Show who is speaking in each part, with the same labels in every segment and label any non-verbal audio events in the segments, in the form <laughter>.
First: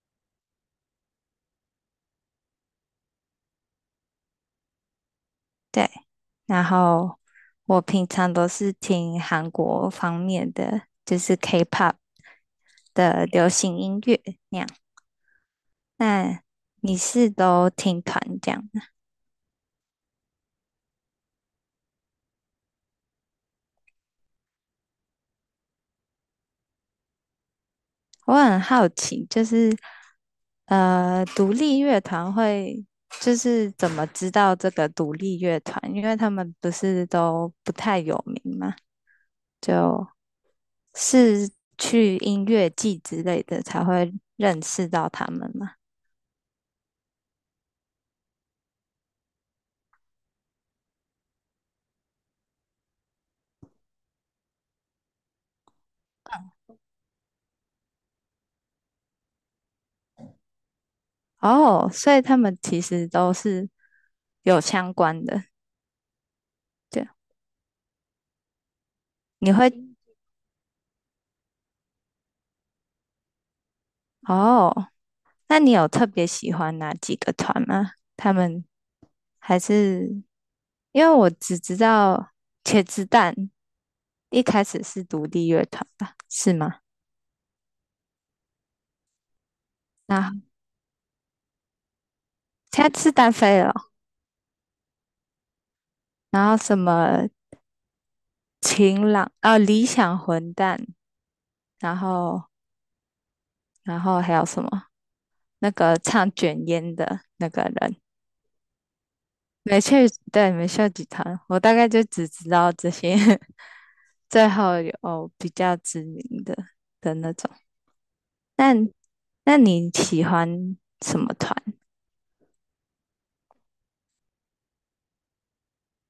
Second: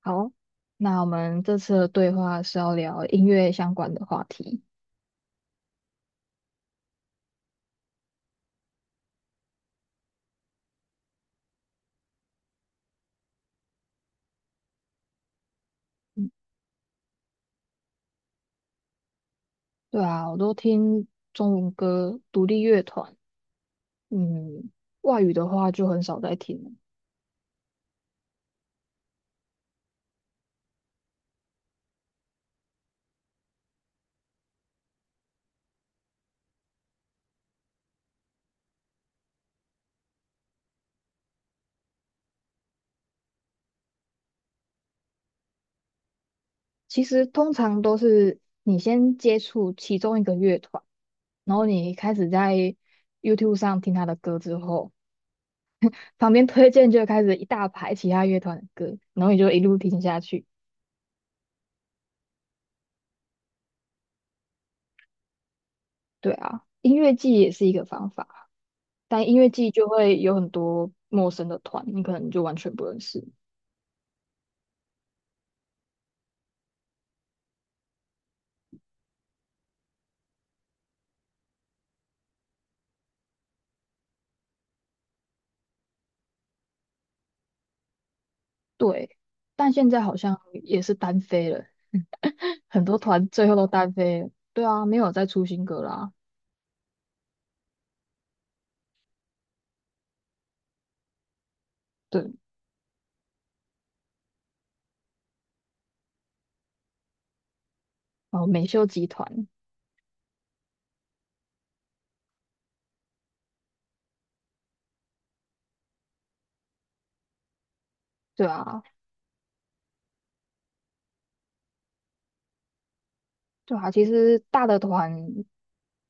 Speaker 1: 好，那我们这次的对话是要聊音乐相关的话题。
Speaker 2: 对，然后我平常都是听韩国方面的，就是 K-pop 的流行音乐那样。
Speaker 1: 嗯，
Speaker 2: 那你是都听团这样的？
Speaker 1: 对啊，我都听中文歌、独立乐团，嗯，外语的话就很少在听了。
Speaker 2: 我很好奇，就是独立乐团会就是怎么知道这个独立乐团？因为他们不是都不太有名嘛，就是去音乐季之类的才会认识到他们嘛。
Speaker 1: 其实通常都是你先接触其中一个乐团，然后你开始在 YouTube 上听他的歌之后，旁边推荐就开始一大排其他乐团的歌，然后你就一路听下去。
Speaker 2: 哦，所以他们其实都是有相关的。
Speaker 1: 对啊，音
Speaker 2: 对
Speaker 1: 乐
Speaker 2: 啊，
Speaker 1: 季也是一个方法。但音乐
Speaker 2: 你会
Speaker 1: 季就会有很多陌生的团，你可能就完全不认识。
Speaker 2: 哦，那你有特别喜欢哪几个团吗？他们还是因为我只知道茄子蛋一开始是独立乐团吧，是吗？
Speaker 1: 对，但现在好像
Speaker 2: 那
Speaker 1: 也是单飞了，很
Speaker 2: 现
Speaker 1: 多
Speaker 2: 在是
Speaker 1: 团
Speaker 2: 单
Speaker 1: 最后
Speaker 2: 飞
Speaker 1: 都
Speaker 2: 了哦，
Speaker 1: 单飞了。对啊，没有再出新歌啦。
Speaker 2: 然后什么晴朗啊、理想混蛋，然
Speaker 1: 对，
Speaker 2: 后然后还有什么那个唱卷烟的那个人。
Speaker 1: 哦，美秀集团，
Speaker 2: 没去，对，没秀集团，我大概就只知道这些，<laughs> 最后有比较知名的那种。
Speaker 1: 对
Speaker 2: 那
Speaker 1: 啊，
Speaker 2: 那你喜欢什么团？
Speaker 1: 对啊，其实大的团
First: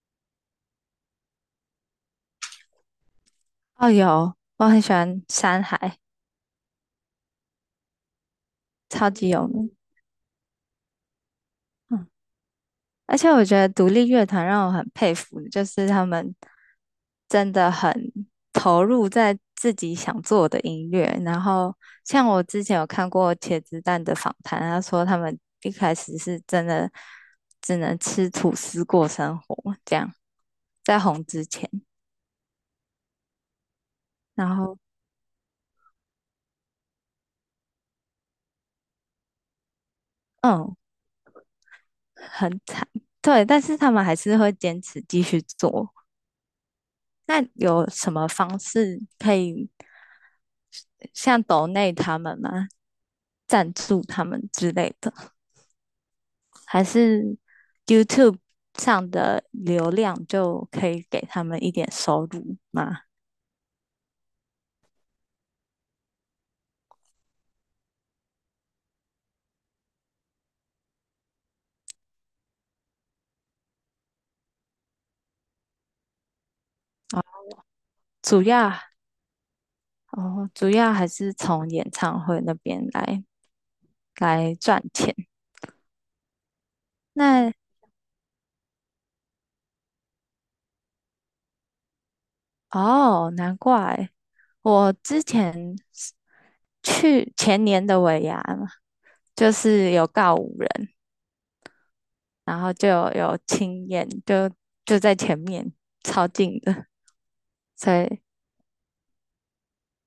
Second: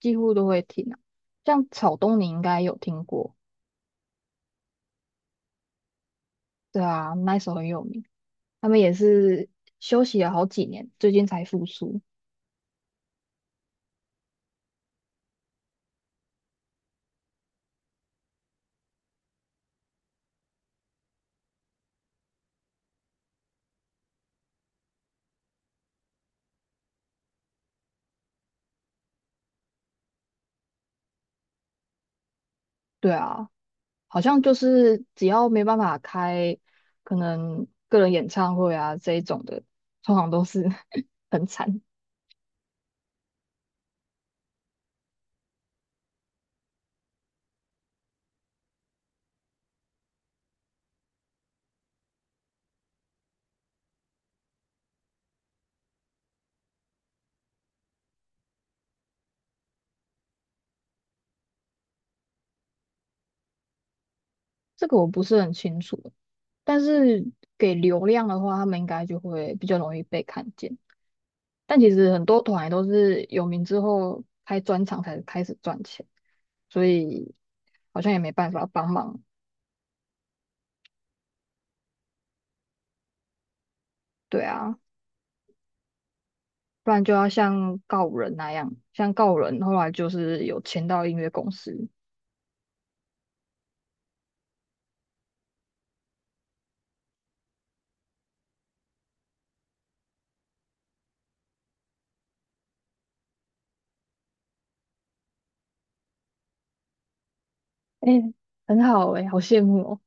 Speaker 1: 几乎都会听啊，像草东你应该有听过，
Speaker 2: 哦，有，我很喜欢山海，
Speaker 1: 对啊，那一首很有名，他们也
Speaker 2: 超级有
Speaker 1: 是
Speaker 2: 名。
Speaker 1: 休息了好几年，最近才复苏。
Speaker 2: 嗯而且我觉得独立乐团让我很佩服，就是他们真的很投入在自己想做的音乐。然后，像我之前有看过茄子蛋的访谈，他说他们一开始是真的只能吃吐司过生活，这样在红之前，
Speaker 1: 对啊。好像就
Speaker 2: 然后
Speaker 1: 是只要没办法开可能个人演唱会啊这一种的，通常都是
Speaker 2: 嗯，
Speaker 1: <laughs> 很惨。
Speaker 2: 很惨，对，但是他们还是会坚持继续做，那有什么方式可以像抖内他们吗？赞助他们之类的，还是 YouTube 上的流量就可以给他们一点收入吗？
Speaker 1: 这个我不是很清楚，但是给流量的话，他们应该就会比较容易被看见。但其实很多团也都是有名之后开专场才开始赚钱，所以好像也没
Speaker 2: 主
Speaker 1: 办法
Speaker 2: 要
Speaker 1: 帮忙。
Speaker 2: 哦，主要还是从演唱会那边来
Speaker 1: 对
Speaker 2: 来
Speaker 1: 啊，
Speaker 2: 赚钱。
Speaker 1: 不然就要
Speaker 2: 那
Speaker 1: 像告人那样，像告人后来就是有签到音乐公司，
Speaker 2: 哦，难怪我之前是去前年的尾牙嘛，就是有告五人，然后就有亲眼，就在前面，超近的，所
Speaker 1: 哎、
Speaker 2: 以
Speaker 1: 很好哎、好羡慕哦。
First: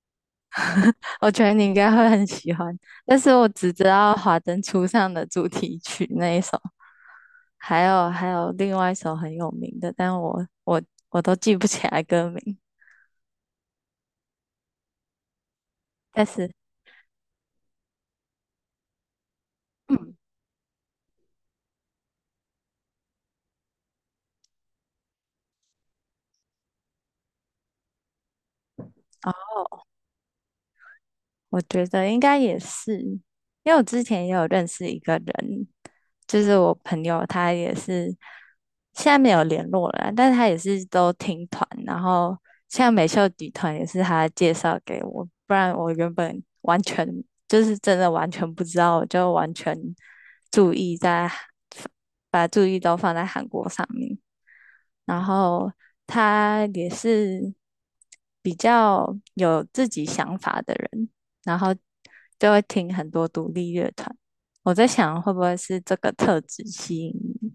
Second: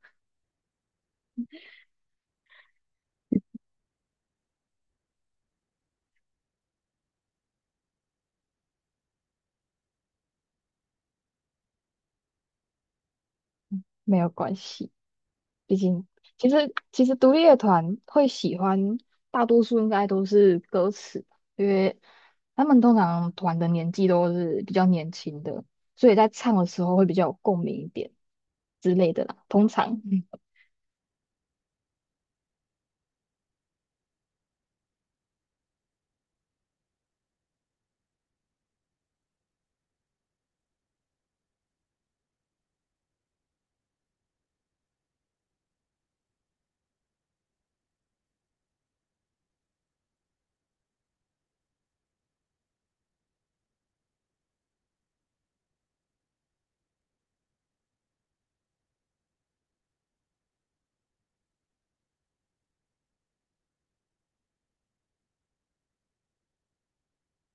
Speaker 2: 我觉得你应该会很喜欢。但是我只知道《华灯初上》的主题曲那一首，还有另外一首很有名的，但我都记不起来歌名。
Speaker 1: 没有关系，毕竟
Speaker 2: 但
Speaker 1: 其
Speaker 2: 是，
Speaker 1: 实其实独立乐团会喜欢，大多数应
Speaker 2: 嗯，哦，
Speaker 1: 该都是歌词，因为他们通常团的年纪都是比较年轻的，所以在唱的时候会比较有共鸣一点之类的啦。通常
Speaker 2: 我觉得应该也是，因为我之前也有认识一个人，就是我朋友，他也是现在没有联络了啊，但是他也是都听团，然后像美秀底团也是他介绍给我，不然我原本完全就是真的完全不知道，我就完全注意在把注意都放在韩国上面。然后他也是比较有自己想法的人，然后就会听很多独立乐团。我在想，会不会是这个特质吸引你，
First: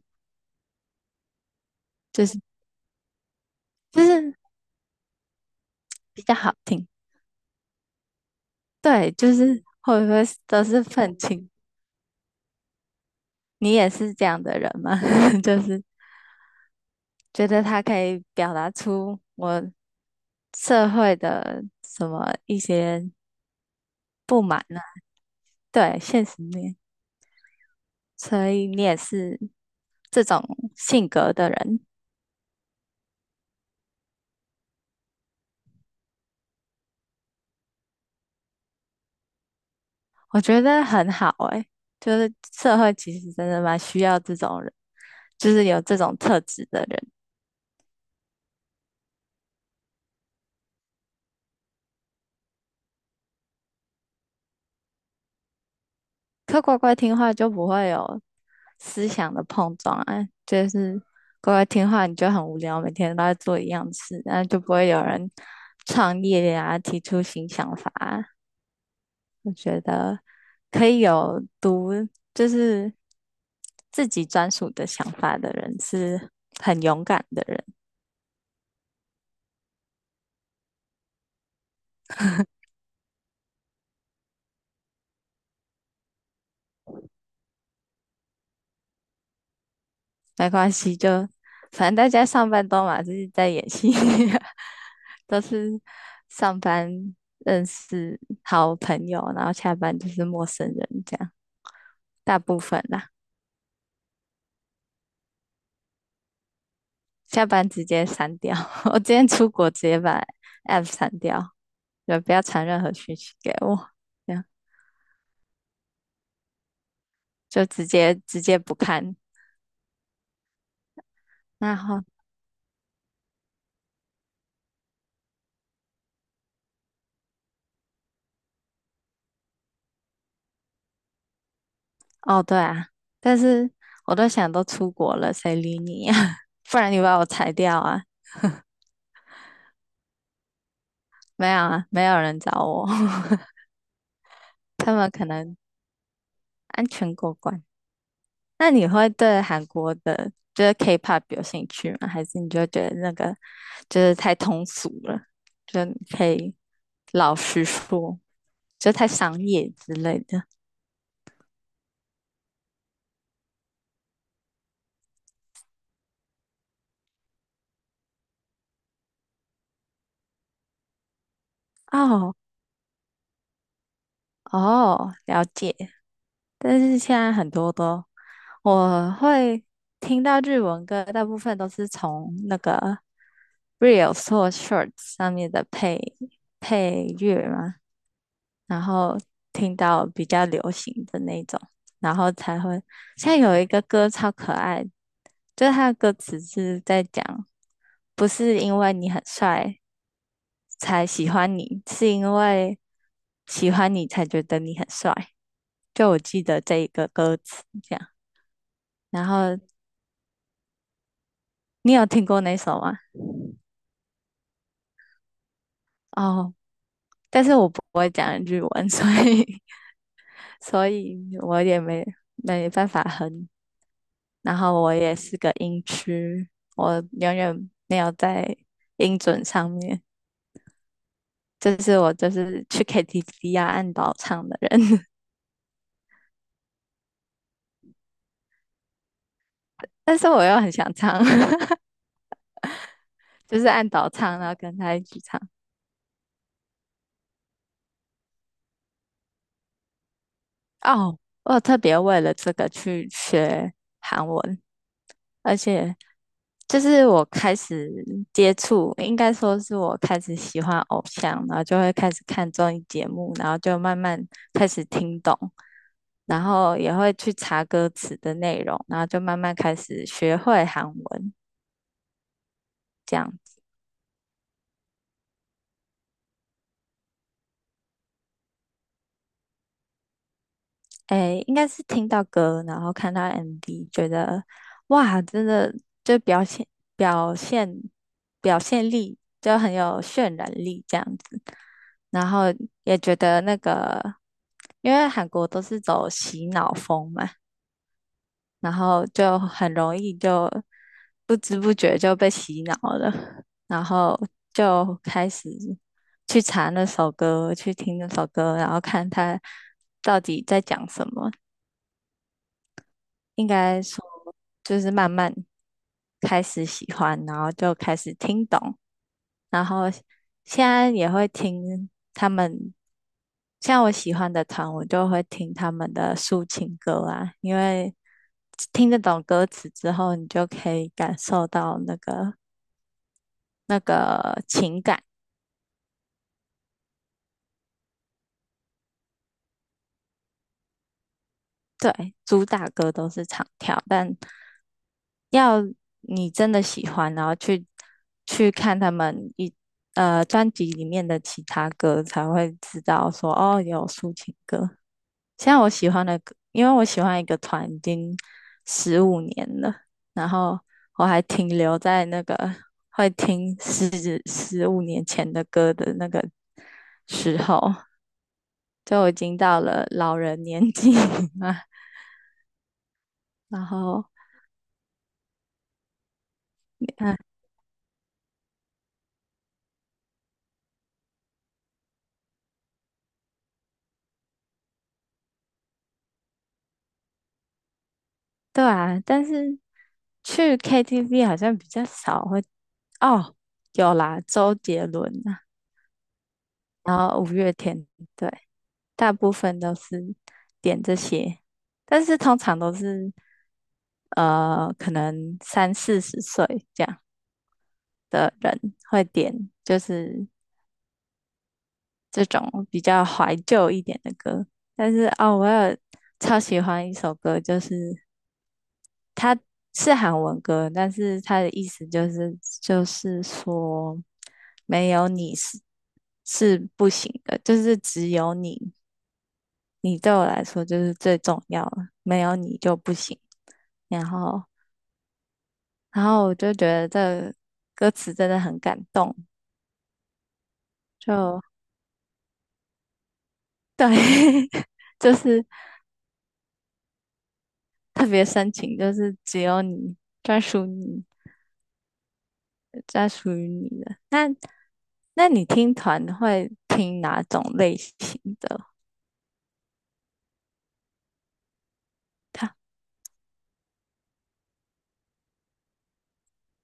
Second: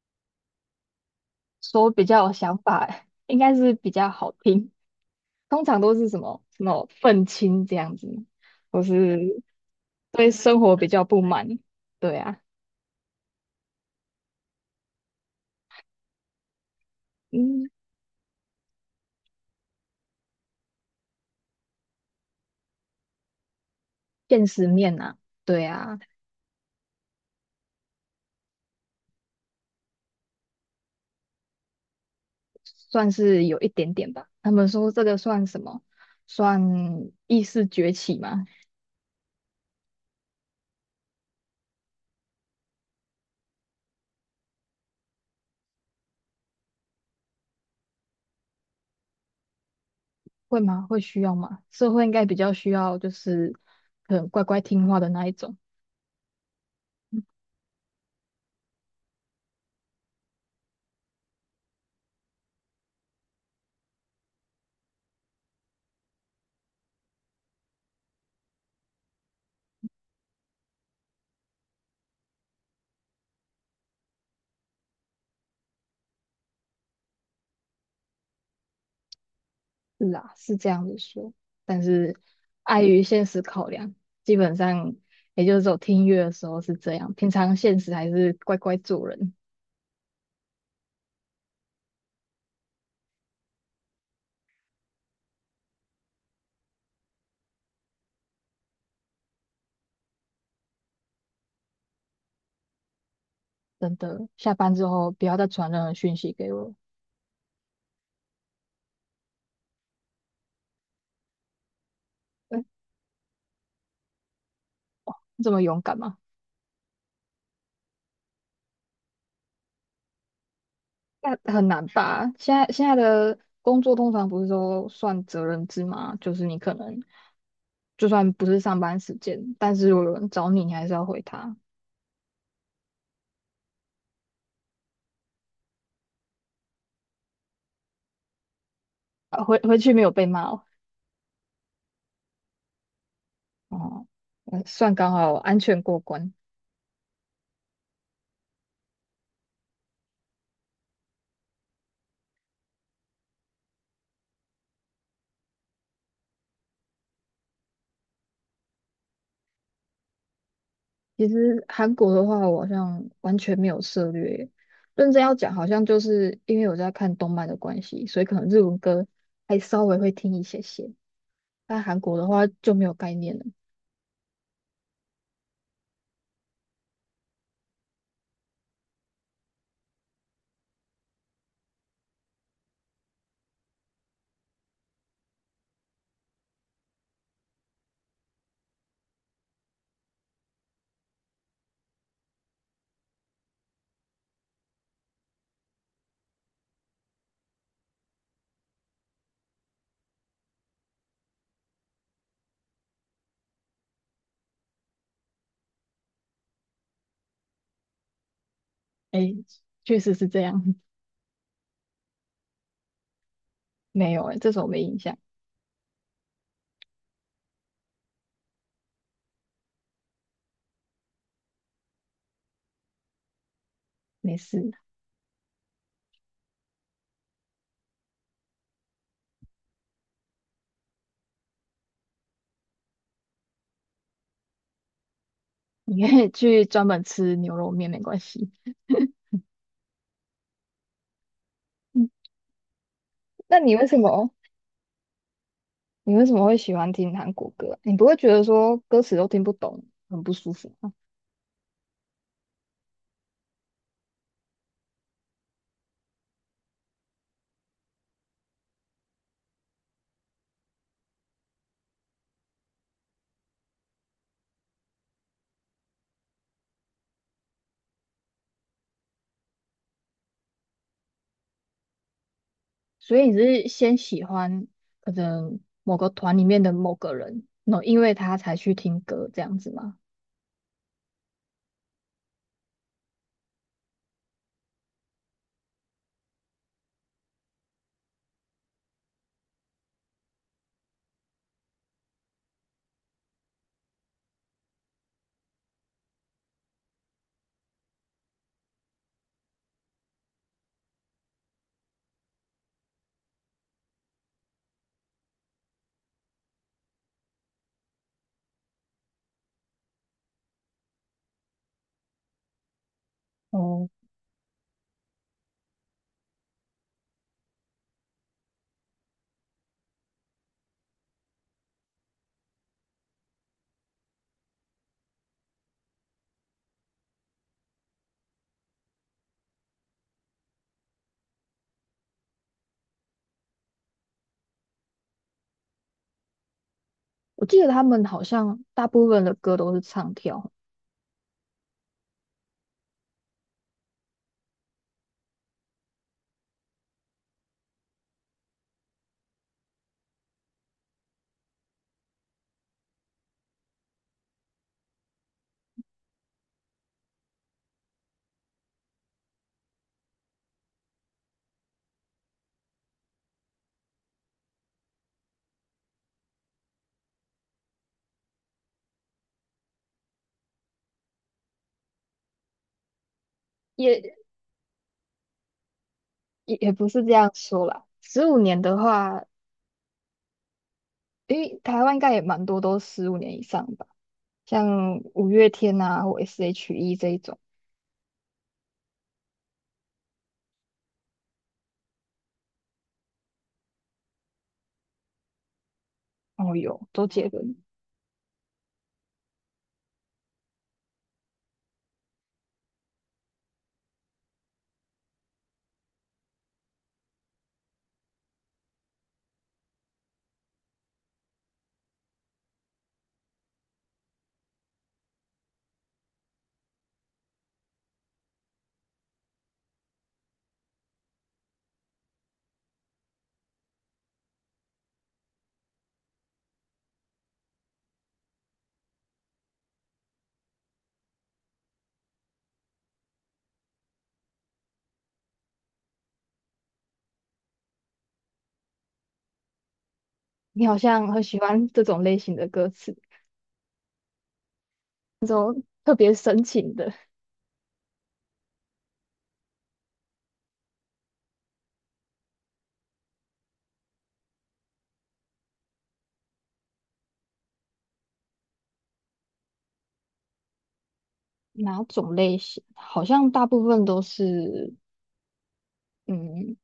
Speaker 1: 说比
Speaker 2: 就
Speaker 1: 较有
Speaker 2: 是
Speaker 1: 想法，应该是比
Speaker 2: 就
Speaker 1: 较好
Speaker 2: 是
Speaker 1: 听。通常都是什
Speaker 2: 比较
Speaker 1: 么
Speaker 2: 好
Speaker 1: 什么
Speaker 2: 听，
Speaker 1: 愤青这样子，或
Speaker 2: 对，就
Speaker 1: 是
Speaker 2: 是会不会
Speaker 1: 对生
Speaker 2: 都
Speaker 1: 活
Speaker 2: 是
Speaker 1: 比较
Speaker 2: 愤
Speaker 1: 不
Speaker 2: 青？
Speaker 1: 满，对啊，
Speaker 2: 你也是这样的人吗？<laughs> 就是觉得
Speaker 1: 嗯，
Speaker 2: 他可以表达出我社会的什么一些不
Speaker 1: 现
Speaker 2: 满
Speaker 1: 实
Speaker 2: 呢、
Speaker 1: 面啊，对啊。
Speaker 2: 对，现实面，所以你也是这种性格的人，
Speaker 1: 算是有一点点吧。他们说这个算什么？算意识崛起吗？
Speaker 2: 我觉得很好诶、就是社会其实真的蛮需要这种人，就是有这种特质的人。
Speaker 1: 会吗？会需要吗？社会应该比较需要，就是可能乖乖听话的那一种。
Speaker 2: 可乖乖听话就不会有思想的碰撞啊，就是乖乖听话你就很无聊，每天都在做一样的事，那就不会有人创业呀，提出新想法啊，我觉得可以有独，就是自己专属的想法的人是很勇敢的人，
Speaker 1: 是啊，是这样子说，但是碍于现实考量，基本上也就是走听音乐的时候是这样，平常现实还是乖乖做人。
Speaker 2: 没关系，就反正大家上班都嘛，就是在演戏，<laughs> 都是上班认识好朋友，然后下班就是陌生人这样，大部分啦，
Speaker 1: 真的，下班之后不要再传任何讯息给我。
Speaker 2: 下班直接删掉。<laughs> 我今天出国直接把 app 删掉，就不要
Speaker 1: 嗯，
Speaker 2: 传任何讯息给我，这样
Speaker 1: 这么勇敢吗？
Speaker 2: 就直接不看。
Speaker 1: 那很
Speaker 2: 那
Speaker 1: 难
Speaker 2: 好。
Speaker 1: 吧？现在的工作通常不是都算责任制吗？就是你可能就算不是上班时间，但是如果有人找你，你还是要回他。
Speaker 2: 哦，对啊，但是我都想都出国了，谁理你呀、<laughs> 不然你把我裁掉啊？
Speaker 1: 啊，回去没有被骂哦，
Speaker 2: 没有啊，没有人找我，<laughs>
Speaker 1: 哦，算
Speaker 2: 他们
Speaker 1: 刚
Speaker 2: 可
Speaker 1: 好
Speaker 2: 能
Speaker 1: 安全过关。
Speaker 2: 安全过关。那你会对韩国的，就是 K-pop 有兴趣吗？还是你就觉得那个就是太通俗了，就你可以老实说，就太商业之类的？
Speaker 1: 其实韩国的话，我好像完全没有涉略耶。认真要讲，好像就是因为我在看动漫的关系，所以可能日文歌还稍微会听一些些。但韩国的
Speaker 2: 哦
Speaker 1: 话就没有概念了。
Speaker 2: 哦，了解。但是现在很多都我会听到日文歌，大部分都是从那个 Reels 或 Shorts 上面的配乐嘛，然后听到比较流行的那种，然后才会。现在有一个歌超可爱，就是它的歌词是在讲，不是因为你很帅才喜欢你，是因为喜欢你才觉得你很帅。就我记得这一个歌词这样。然
Speaker 1: 诶，
Speaker 2: 后
Speaker 1: 确实是这样。
Speaker 2: 你有听过那首吗？
Speaker 1: 没有诶，这首没印象，
Speaker 2: 哦，但是我不会讲日文，所以 <laughs> 所以我也没办法哼。
Speaker 1: 没
Speaker 2: 然
Speaker 1: 事，
Speaker 2: 后我也是个音痴，我永远没有在音准上面。就是我就是去 KTV 啊按倒唱的人，<laughs>
Speaker 1: 你可以去专门吃牛肉面，没关系。
Speaker 2: 但是我又很想唱，<laughs>
Speaker 1: 嗯，那
Speaker 2: 就是
Speaker 1: 你为
Speaker 2: 按
Speaker 1: 什
Speaker 2: 倒
Speaker 1: 么
Speaker 2: 唱，然后跟他一起唱。
Speaker 1: 会喜欢听韩国歌啊？你不会觉得说歌词都听不懂，很不舒服吗？
Speaker 2: 哦，我有特别为了这个去学韩文，而且就是我开始接触，应该说是我开始喜欢偶像，然后就会开始看综艺节目，然后就慢慢开始听懂，然后也会去查歌词的内容，然后就慢慢开始学会韩文，
Speaker 1: 所
Speaker 2: 这
Speaker 1: 以你
Speaker 2: 样，
Speaker 1: 是先喜欢可能某个团里面的某个人，然后因为他才去听歌这样子吗？
Speaker 2: 诶，应该是听到歌，然后看到 MV,觉得哇，真的就表现表现力就很有渲染力，这样子。然后也觉得那个，因为韩国都是走洗脑风嘛，然后就很容易就不知不觉就被洗脑了，然后就开始去查那首歌，去听那首歌，然后看他到底在讲什么。应该
Speaker 1: 哦，
Speaker 2: 说，就是慢慢开始喜欢，然后就开始听懂。然后现在也会听他们，像我喜欢的团，我就会听他们的抒情歌啊，因为听得懂歌词之后，你就可以感受到那个情感。
Speaker 1: 我记得他们好像大部分的歌都是唱跳。
Speaker 2: 对，主打歌都是唱跳，但要你真的喜欢，然后去看他们专辑里面的其他歌，才会知道说哦，有抒情歌。现在我喜欢的歌，因为我喜欢一个团已经十五年了，然后我还停留在那个会听十五年前的歌的那个时候，就我已经到了老人年纪嘛。<laughs> 然后，
Speaker 1: 也也不是这
Speaker 2: 嗯，
Speaker 1: 样说啦，十五年的话，因为台湾应该也蛮多都十五年以上吧。像五月天啊或 S.H.E 这一种。
Speaker 2: 对啊，但是去 KTV 好像比较少会，哦，有啦，周杰伦啊，
Speaker 1: 哦哟，
Speaker 2: 然
Speaker 1: 周
Speaker 2: 后五
Speaker 1: 杰
Speaker 2: 月
Speaker 1: 伦，
Speaker 2: 天，对，大部分都是点这些，但是通常都是。可能三四十岁这样的人会点，就是这种比较怀旧一点的歌。但是哦，我有超喜欢一首歌，就是它是韩文歌，但是它的意思就是就是说没有你是不行的，就是只有你，你对我来说就是最重要了，没有你就不行。然后，然后我就觉得这歌词真的很感动，
Speaker 1: 你好像很喜
Speaker 2: 就
Speaker 1: 欢这种类型的歌词，
Speaker 2: 对，<laughs> 就是
Speaker 1: 特别深情的。
Speaker 2: 特别深情，就是只有你专属你，专属于你的。那你听团会听哪种类型的
Speaker 1: 哪种类型？好像大部分都是，嗯，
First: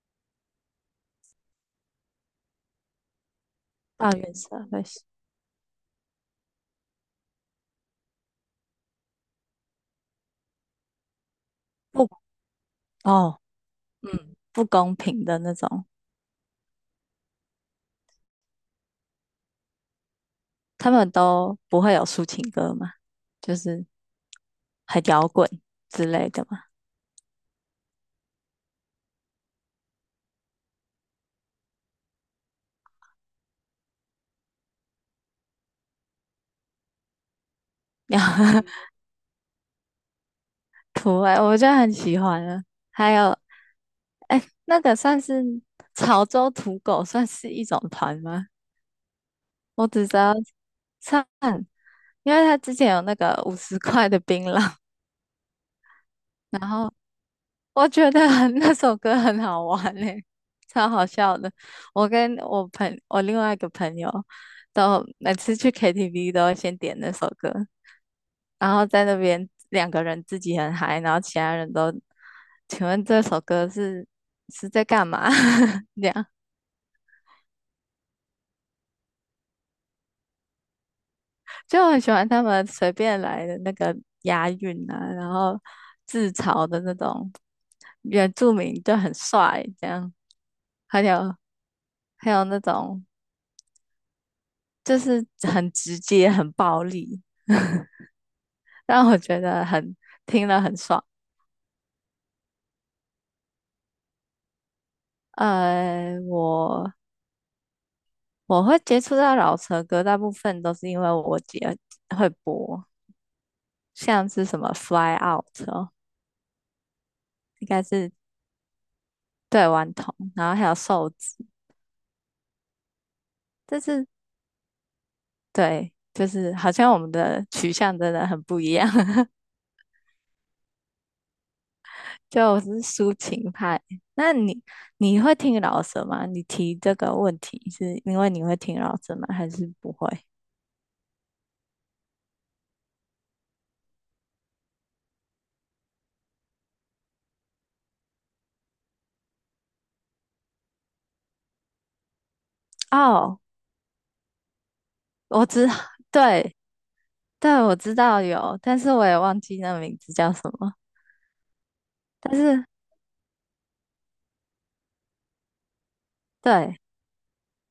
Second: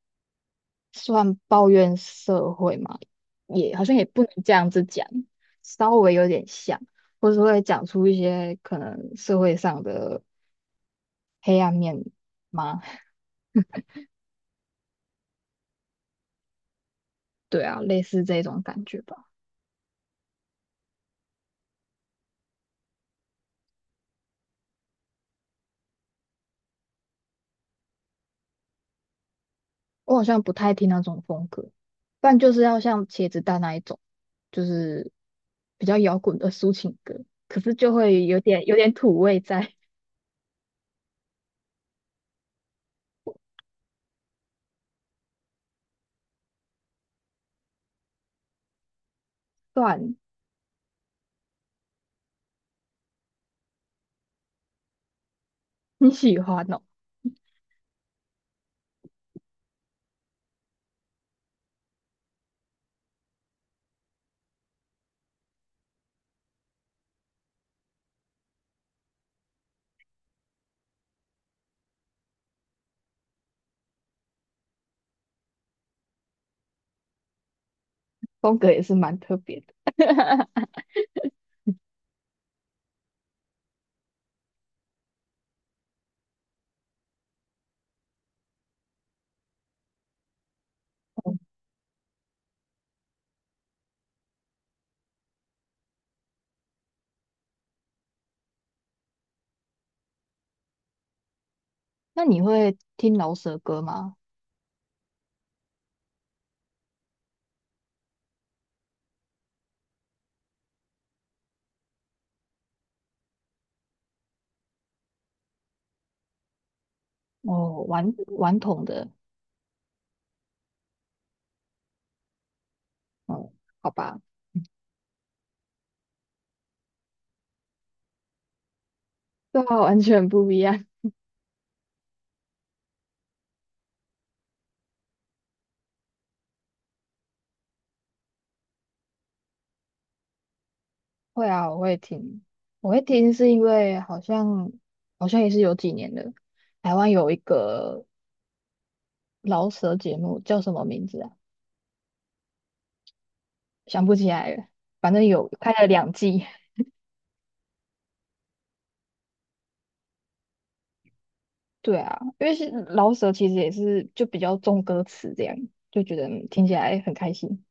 Speaker 1: 算抱怨社会嘛，也好像也
Speaker 2: 抱
Speaker 1: 不能
Speaker 2: 怨社
Speaker 1: 这样子
Speaker 2: 会是
Speaker 1: 讲，稍微有点像，或是会讲出一些可能社会上的
Speaker 2: 不
Speaker 1: 嘛，
Speaker 2: 哦，嗯，不公平的那种，
Speaker 1: 对啊，类似这种感觉吧。
Speaker 2: 他们都不会有抒情歌嘛，就是很摇滚之类的嘛。
Speaker 1: 我好像不太听那种风格，不然就是要像茄子蛋那一种，就是比较摇滚的抒情歌，可是就会有点
Speaker 2: <laughs>
Speaker 1: 有点土味在。<laughs>
Speaker 2: 土味，我就很喜欢了。还有，哎，那个算是潮州土狗，算是一种团吗？我只
Speaker 1: 算
Speaker 2: 知道唱，因为他之前有那个50块的槟榔，
Speaker 1: 你喜欢
Speaker 2: 然
Speaker 1: 哦，
Speaker 2: 后我觉得很 <laughs> 那首歌很好玩嘞、超好笑的。我跟我另外一个朋友都每次去 KTV 都会先点那首歌，然后在那边两个人自己很嗨，然后其他人都，请问这首歌是在干嘛？<laughs> 这样
Speaker 1: 风格也是蛮特别的。<laughs>
Speaker 2: 就很喜欢他们随便来的那个押韵啊，然后自嘲的那种原住民就很帅，这样，还有还有那种就是很直接、很暴力，<laughs> 让我觉得很听了很爽。
Speaker 1: 那你会听饶舌歌吗？
Speaker 2: 呃，我我会接触到老车歌，大部分都是因为我姐会播，像是什么《Fly Out》哦，应该
Speaker 1: 哦，顽
Speaker 2: 是
Speaker 1: 顽童的，
Speaker 2: 对顽童，然后还有瘦子，
Speaker 1: 哦，
Speaker 2: 但
Speaker 1: 好
Speaker 2: 是
Speaker 1: 吧，
Speaker 2: 对，就是好像我们的取向真的很不一样，<laughs>
Speaker 1: 对啊，完全不一样。
Speaker 2: 就我是抒情派。那你你会听老舌吗？你提这个问题是因为你会听老舌吗？还是不会？
Speaker 1: <laughs> 会啊，我会听，是因为好像也是有几年了，台湾有一个饶舌节目叫什么名字啊？
Speaker 2: 哦，
Speaker 1: 想不起来了，反正
Speaker 2: 我
Speaker 1: 有
Speaker 2: 知，
Speaker 1: 拍了两季。
Speaker 2: 对对，我知道有，但是我也忘记那名字叫什么，
Speaker 1: 对啊，
Speaker 2: 但
Speaker 1: 因为
Speaker 2: 是。
Speaker 1: 是老舍其实也是就比较重歌词这样，就觉得听起
Speaker 2: 对，
Speaker 1: 来很开心，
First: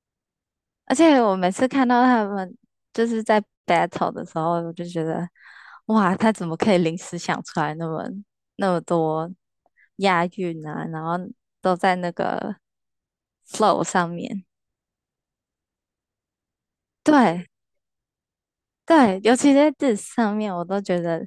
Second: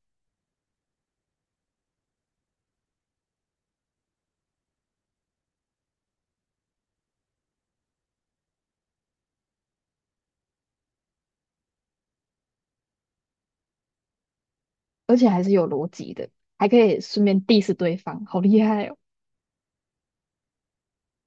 Speaker 2: 而且我每次看到他们就是在 battle 的时候，我就觉得，哇，他怎么可以临时想出来那么多押韵啊，然后都在那个 flow 上面。
Speaker 1: 还是有逻辑的，还可以顺便
Speaker 2: 对
Speaker 1: diss 对方，好厉害哦！
Speaker 2: 对，尤其在这上面，我都觉得，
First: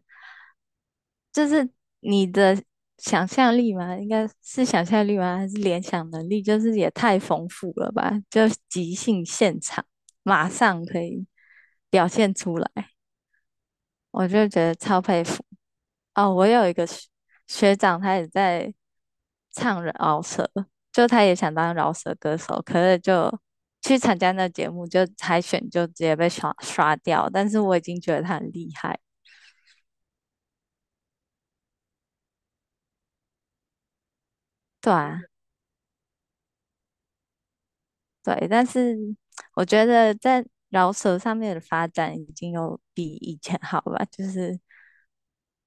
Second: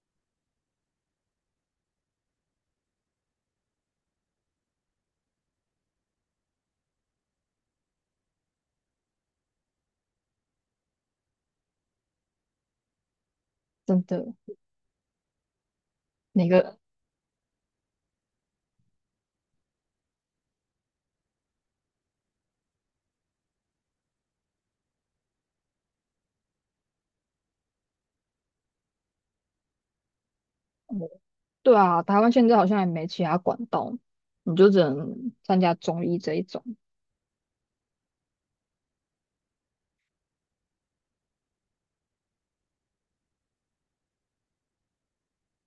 Speaker 2: 就是你的想象力嘛，应该是想象力吗？还是联想能力？就是也太丰富了吧，就即兴现场，马上可以表现出来。
Speaker 1: 真的，
Speaker 2: 我就觉得超佩服。哦，我
Speaker 1: 哪
Speaker 2: 有一
Speaker 1: 个？
Speaker 2: 个学长，他也在唱饶舌，就他也想当饶舌歌手，可是就去参加那节目，就海选就直接被刷掉。但是我已经觉得他很厉害，
Speaker 1: 嗯，对啊，台湾现在好像也没其他管道，你就只
Speaker 2: 对啊，
Speaker 1: 能参加综艺这一种。
Speaker 2: 对。但是我觉得在饶舌上面的发展已经有比以前好吧，就是。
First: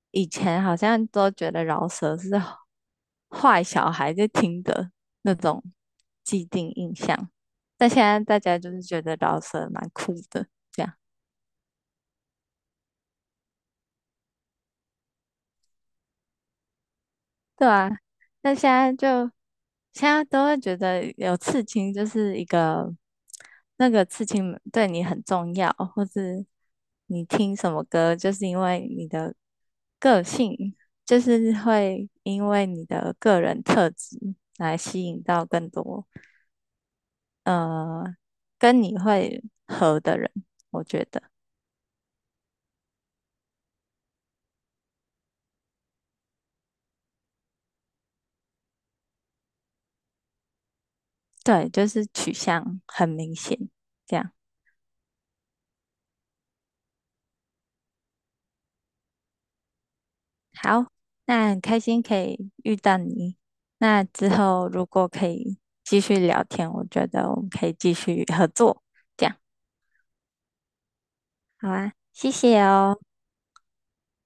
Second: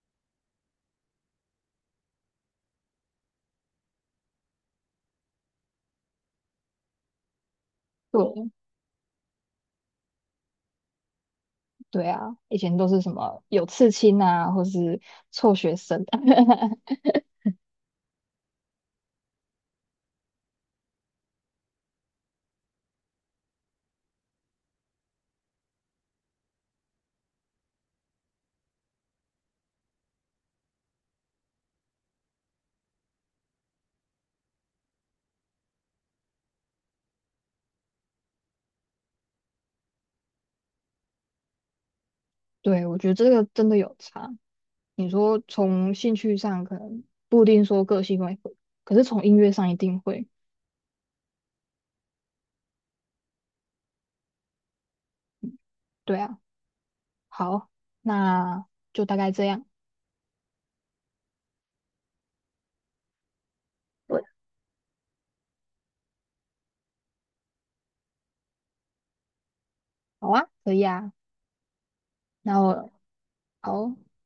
Speaker 2: 以前好像都觉得饶舌是坏小孩在听的那种既定印象，但现在大
Speaker 1: 对，
Speaker 2: 家就是觉得饶舌蛮酷的，这样
Speaker 1: 对啊，以前都是什么有刺青啊，或是辍学生。<laughs>
Speaker 2: 对啊。那现在就现在都会觉得有刺青就是一个，那个刺青对你很重要，或是你听什么歌，就是因为你的个性，就是会因为你的个人特质来吸引到更多。呃，跟你会合的人，我觉得
Speaker 1: 对，我觉得这个真的有差。你说从兴趣上可能不一定说个性会合可是从音乐上一定会。
Speaker 2: 对，就是取向很明显。这样
Speaker 1: 对啊，好，那就大概这样。
Speaker 2: 好，那很开心可以遇到你。那
Speaker 1: 对，
Speaker 2: 之后如果可以继续聊天，我觉得我们可以继续合作。这样
Speaker 1: 好啊，可以啊。
Speaker 2: 好啊，谢
Speaker 1: 那
Speaker 2: 谢
Speaker 1: 我
Speaker 2: 哦。
Speaker 1: 好哦，